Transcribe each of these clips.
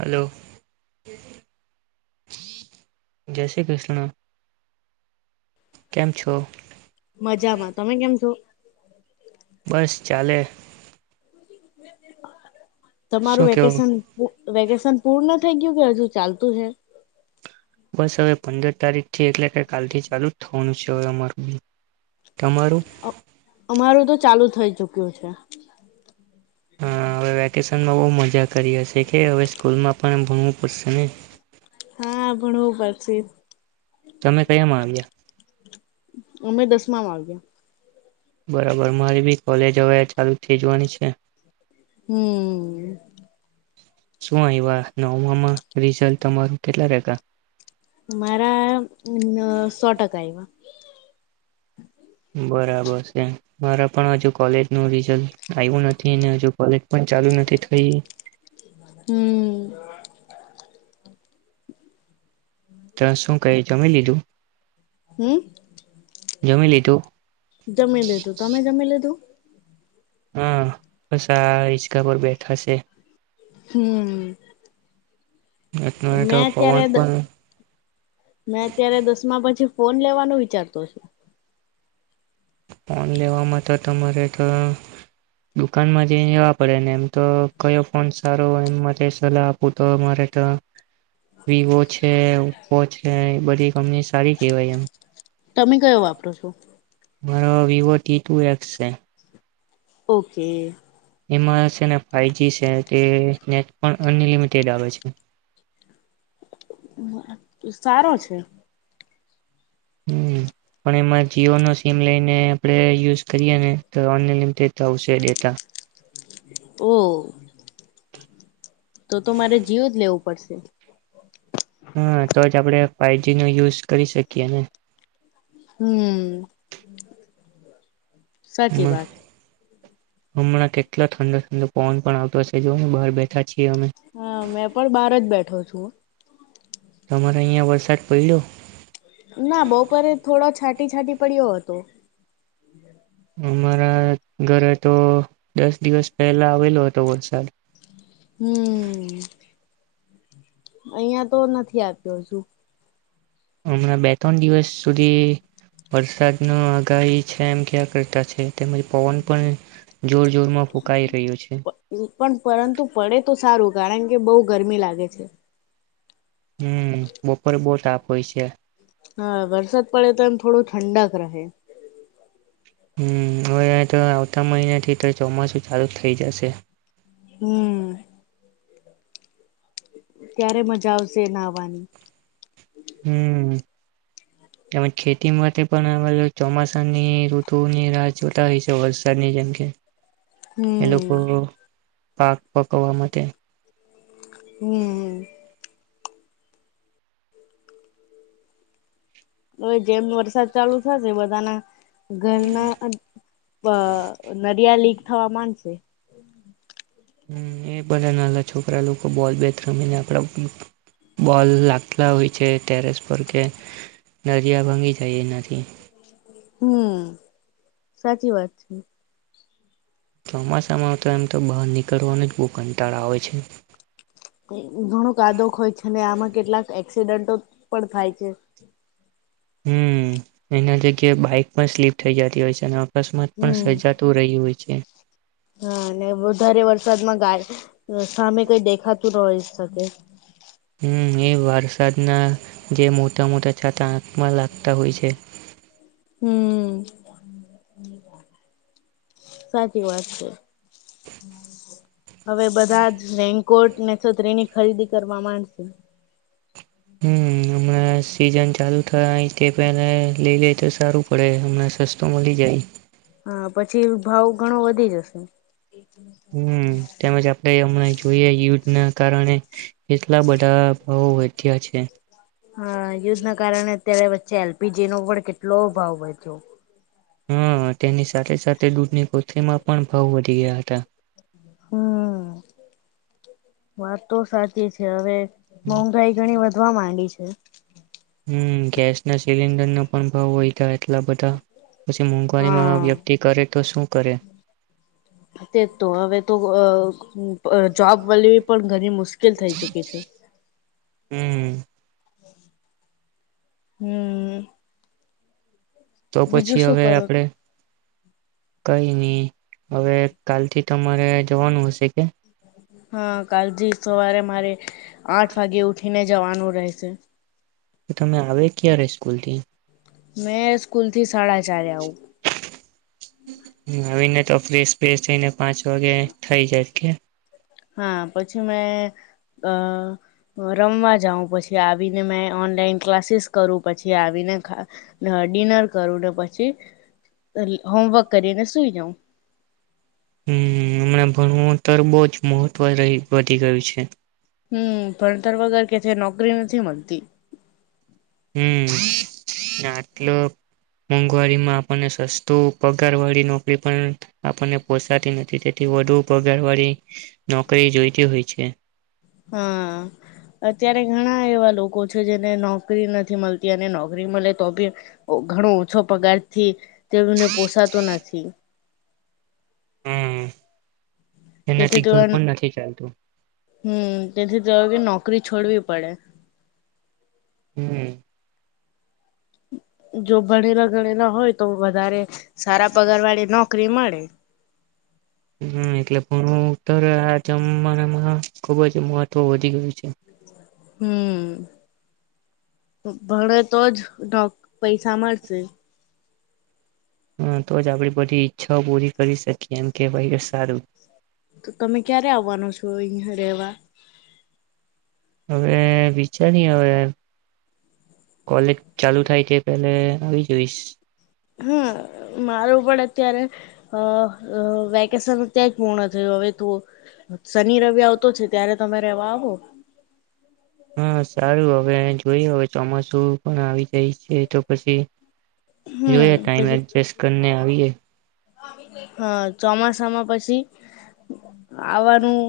Hello જય શ્રી કૃષ્ણ કેમ છો મજામાં તમે કેમ છો- બસ ચાલે શું તમારું કેવું વેકેશન વેકેશન પૂર્ણ થઈ ગયું કે હજુ ચાલતું હૈ બસ હવે પંદર તારીખ થી એટલે કે કાલથી ચાલુ જ થવાનું છે હવે અમારુ અ અમારું તો ચાલુ થઈ ચુક ગયું છે. [inaudible] કેશનમાં બોઉ મજા કરી હસે કે હવે સ્કૂલમાં પણ ભણવું પડશે ને હા ભણવું પડશે તમે કયામાં આવ્યા અમે દસમામાં આવ્યા- બરાબર મારી બી કોલેજ હવે ચાલુ થે‌ જવાની છે. હમ શું આવ્યા નવમાં રિઝલ્ટ તમારું કેટલા રેતા મારા અ સો ટકા આયવા બરાબર છે મારા પણ હજુ કોલેજ ન રિઝલ્ટ આવ્યું નથી ને હજુ કોલેજ પણ ચાલુ નથી થઈ હમ તો શું કહી જમી લીધું હમ જમી લીધુ જમી લીધું તમે જમી લીધું હા બસ આ ઇચકા પર બેઠા સે હમ અત્યારે તો મેં પવન અત્યારે દ પણ મેં અત્યારે દસમા પછી ફોન લેવાનો વિચારતો શે ફોન લેવામાં તો તમારે તો દુકાનમાં જઈ લેવા પડેને એમ તો કયો ફોન સારો એ સલાહ આપું તો મારે તો વિવો છે ઓપ્પો છે બધી કંપની સારી કહેવાય એમ તમે કયો વાપરો છો મારો વિવો ટી ટુ એક્સ છે. ઓકે એમાં છે ને ફાઇજી છે તે નેટ પણ અનલિમિટેડ આવે છે સારો છે હમ્મ પણ એમાં જીઓ નો સીમ લઈને આપણે યુઝ કરીએ ને તો અનલિમિટેડ આવશે ડેટા ઓ તો તો મારે જિયો જ લેવું પડશે હા તો જ આપણે ફાઈજી નો યુઝ કરી શકીએ ને હમ્મ સાચી વાત હમણાં કેટલો ઠંડો ઠંડો પવન પણ આવતો હશે જોને બહાર બેઠા છીએ અમે હા મેં પણ બહાર જ બેઠો છું તમારે અહિયાં વરસાદ પડ્યો ના બપોરે થોડો છાંટી છાંટી પડ્યો હતો અમારા ઘરે તો દસ દિવસ પહેલા આવેલો હતો વરસાદ હમ્મ અહિયાં તો નથી આવ્યો હજુ હમણાં બે ત્રણ દિવસ સુધી વરસાદ ન આગાહી છે એમ ક્યા કરતા છે તેમજ પવન પણ જોર જોર માં ફૂંકાઈ રહ્યું છે પન પણ પરંતુ પડે તો સારું કારણ કે બઉ ગરમી લાગે છે હમ્મ બપોરે બહુ તાપ હોય છે હા વરસાદ પડે તો એમ થોડું ઠંડક રહે હમ્મ હવે તો આવતા મહિના થી તો ચોમાસું ચાલુ થઈ જશે હમ્મ ત્યારે મજા આવશે એ નહવાની હમ્મ એમ ખેતી માટે પણ [unintelligible] ચોમાસાની ઋતુની રાહ જોતા હોય છે વરસાદની જેમ કે એ હમ. લોકો પાક પકવવા માટે હમ્મ હવે જેમ વરસાદ ચાલુ થશે બધાના ઘરના અ બા નરિયાલી હવામાન છે. હમ્મ એ બધા નાના છોકરા લોકો બોલ બેથ રમીને આપણા બોલ લાગતા હોય છે ટેરેસ પર કે નરિયા ભંગી જાય એનાથી. હમ્મ સાચી વાત છે. ચોમાસામાં તો એમ તો બહાર નીકળવાનું જ બહુ કંટાળ આવે છે. ઘણો કાદો હોય છે ને આમાં કેટલાક એક્સિડન્ટો પણ થાય છે. હમ્મ એના લીધે બાઈક પણ સ્લીપ થઇ જતી હોય છે. અકસ્માત પણ હમ સર્જાતું રયુ હોય છે. હા અને વધારે વરસાદમાં ગાય સામે કઈ દેખાતું ન હોય શકે. હમ એ વરસાદના, જે મોટા મોટા છાતા આંકમાં લાગતા હોય છે. હમ સાચી વાત છે. હવે બધા જ રેન કોર્ટ ને છત્રી એની ખરીદી કરવા માંડશે. હમ હમણાં સીઝન ચાલુ થાય તે પહે લઈ લે તો સારું પડે હમણાં સસ્તો મળી જાય. હા પછી ભાવ ઘણો વધી જશે. હમ તેમજ આપડે જોઈ યુદ્ધ ના કારણે, કેટલા બધા ભાવો વધ્યા છે. હા યુધ ના કારણે અત્યારે વચ્ચે એલ પી જી નો પણ કેટલો ભાવ વધ્યો. હા તેની સાથે સાથે દૂધની કોથળીમાં પણ ભાવ વધી ગયા હતા. હમ. વાત તો સાચી છે હવે મોંઘાઈ ગણી વધવા માંડી. છે. હમ ગેસ ના સિલિન્ડર ના પણ ભાવ હોયધા એટલા બધા. પછી મોંઘવારીમાં હા વ્યક્તિ કરે તો શું કરે? હમ. [unintelligible] જોબ વી પણ ઘણી મુશ્કેલ થઈ ચુકી છે. હમ. હમ. તો પછી હવે આપણેે કઈ નઈ, હવે કાલથી તમારે જવાનું હશે કે? હા કાલથી સવારે મારે, આઠ વાગે ઉઠીને જવાનું રહેશે. તો તમે આવે ક્યારે સ્કૂલ થી? મેં સ્કૂલ થી સાડા ચારે આવું. આવીને તો ફેશ ફેશ થઈને પાંચ વાગે થઈ જાય કે. હા પછી મે, રમવા જાઉં પછી આવીને મે ઓનલાઈન ક્લાસીસ કરું પછી આવીને, ડિનર કરું ને પછી, હોમવર્ક કરીને સુઈ જાઉં. હમ હમણાં ભણવું તો બહ જ મહત્વ વધી ગયું છે. હમ ભતર વગર કે છે નોકરી નથી મળતી. હમ આટલો મોંઘવારીમાં આપણને સસ્તું પગાર વાળી નોકરી પણ આપણને પોસાતી નથી તેથી વધુ પગાર વાળી નોકરી જોઈતી હોય છે હા અત્યારે ઘણા એવા લોકો છે જેને નોકરી નથી મળતી અને નોકરી મળે તો બી ઘણો ઓછો પગાર થી તેવીને પોસાતો નથી હમ તેથી એનાથી તો ઘર અમ પણ નથી ચાલતું હમ તેથી તે નોકરી છોડવી પડે હમ જો ભણેલા ગણેલા હોય તો વધારે સારા પગારવાળી નો કિ મડે હમ એટલે પણ હુ અતર આ જમાનામાં ખુબ જ મહત્વ વધી ગયું છે હમ ભણે તો જ પૈસા મળશે હા તો જ આપડી બધી ઈચ્છાઓ પૂરી કરી શકીએ એમ કેવાય સારું તો તમે ક્યારે આવવાનો છો અહિયાં રહેવા હવે વિચારી હવે કોલેજ ચાલુ થાય તે પેલે આવી જોઈશ હા મારું પણ અત્યારે અ વેકેશનત્યાં જ પૂર્ણ થયું હવે તું શનિ રવિ આવતો છે ત્યારે તમે રેવા આવો હા સારું હવે જોઈયે હવે ચોમાસું પણ આવી જાય છે તો પછી હમ જોએ ટાઈમ પછી એડજસ્ટ કરીને આવીએ હા ચોમાસામાં પછી આવવાનું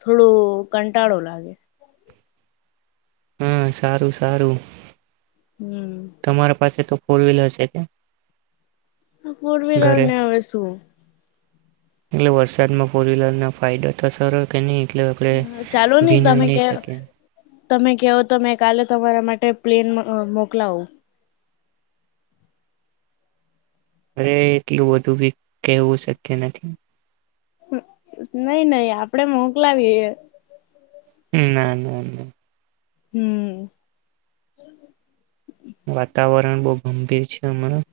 થોડું કંટાળો લાગે હા સારું સારું હમ તમારા પાસે તો ફોર વ્હીલર શે કે કોર વ્હીલર ઘરે ને હવે સુ એટલે વરસાદમાં ફોર વ્હીલરના ફાયદા તો સર કે નહી મતલબ ચાલો આપડે નહી ભીનઈ તમે નહીં કે શકેે તમે કહો તો મે કાલે તમારા માટે પ્લેન મોકલાવુ અરે એટલું વધુ બી કેવું શક્ય નથી નઈ નઈ આપડે મોકલાવી ના ના ના હમ્ વાતાવરણ બહુ ગંભીર છે અમારા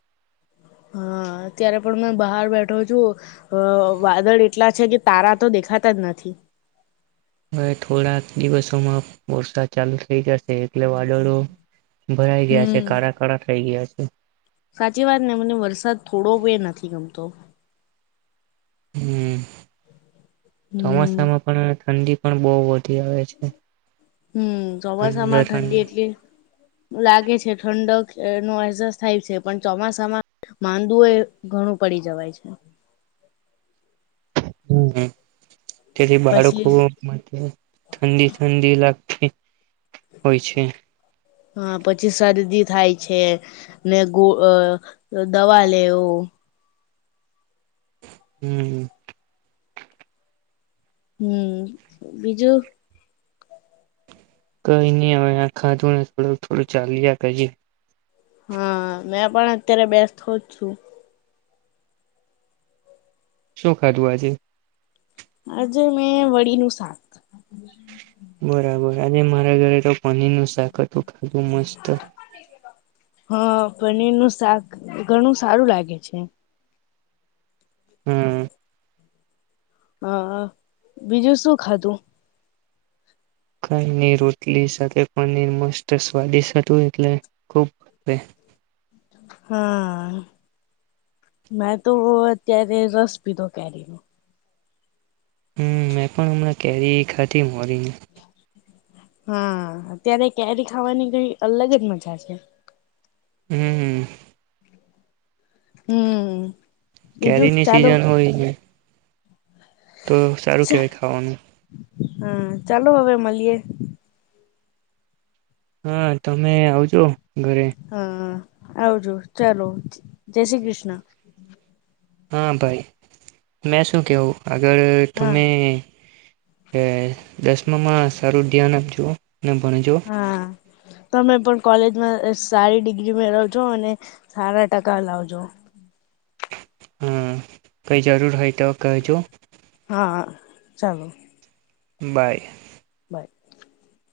હા અત્યારે પણ મેં બહાર બેઠો છું વાદળ એટલા છે કે તારા તો દેખાતા જ નથી હવે થોડાક દિવસોમાં વરસાદ ચાલુ થઈ જશે એટલે વાદળો ભરાઈ ગયા છે હમ. કાળા કળા થઇ ગયા છે હા [inaudible] સાચી વાત ને મને વરસાદ થોડો બે નથી ગમતો હમ હમ. ચોમાસામાં પણ ઠંડી પણ બહુ વધી આવે છે હમ ચોમાસા ઠંડો માં ઠંડો ઠંડી એટલી લાગે છે ઠંડક એનો અહેસાસ થાય છે પણ ચોમાસામાં માંદુ એ ઘણું પડી જવાય છે. હમ હમ તેથી પછી બાળકો મા ઠંડી ઠંડી લાગ થી હા પછી સરદી થાય છે ને ગો અ દવા લેવું હમ હમ બીજું કઈ નઈ અવે આ ખાધુંને થોડુંક થોડું ચાલીયા કરીએ હા મેં પણ અત્યારે બેસતો જ છું શું ખાધું આજે આજે મેં વળીનું શાક બરાબર આજે મારા ઘરે તો પનીરનું શાક હતું. ખુંબ મસ્ત હ પનીરનું શાક ઘણું સારું લાગે છે. હમ હ બીજું શું ખાધું કાયની રોટલી સાથે પનીર મસ્ત સ્વાદિષ હતું એટલે ખૂબ હા મેં તો અત્યારે રસ પીધો કેરીનો હમ મેં પણ હમણાં કેરી ખાધી મરી ગયુ હા અત્યારે કેરી ખાવાની કઈ અલગ જ મજા છે. હમ હ હમ બીજું કેરીની ચાલો સિઝન હોય ને તો સારું કહેવાય ખાવાનું હા ચાલો હવે મલીએ હા તમે આવજો ઘરે હા આવજો ચાલો જય શ્રી કૃષ્ણ હા ભાઈ મેં શું કેવું અગર હા તમે કે દસમામાં સારું ધ્યાન આપ જો ને ભણજો હા તમે પણ કોલેજમાં અ સારી ડિગ્રી મેળવજો અને સારા ટકા લાવજો હમ કઈ જરૂર હોય તો કહેજો હા ચાલો બાય [inaudible]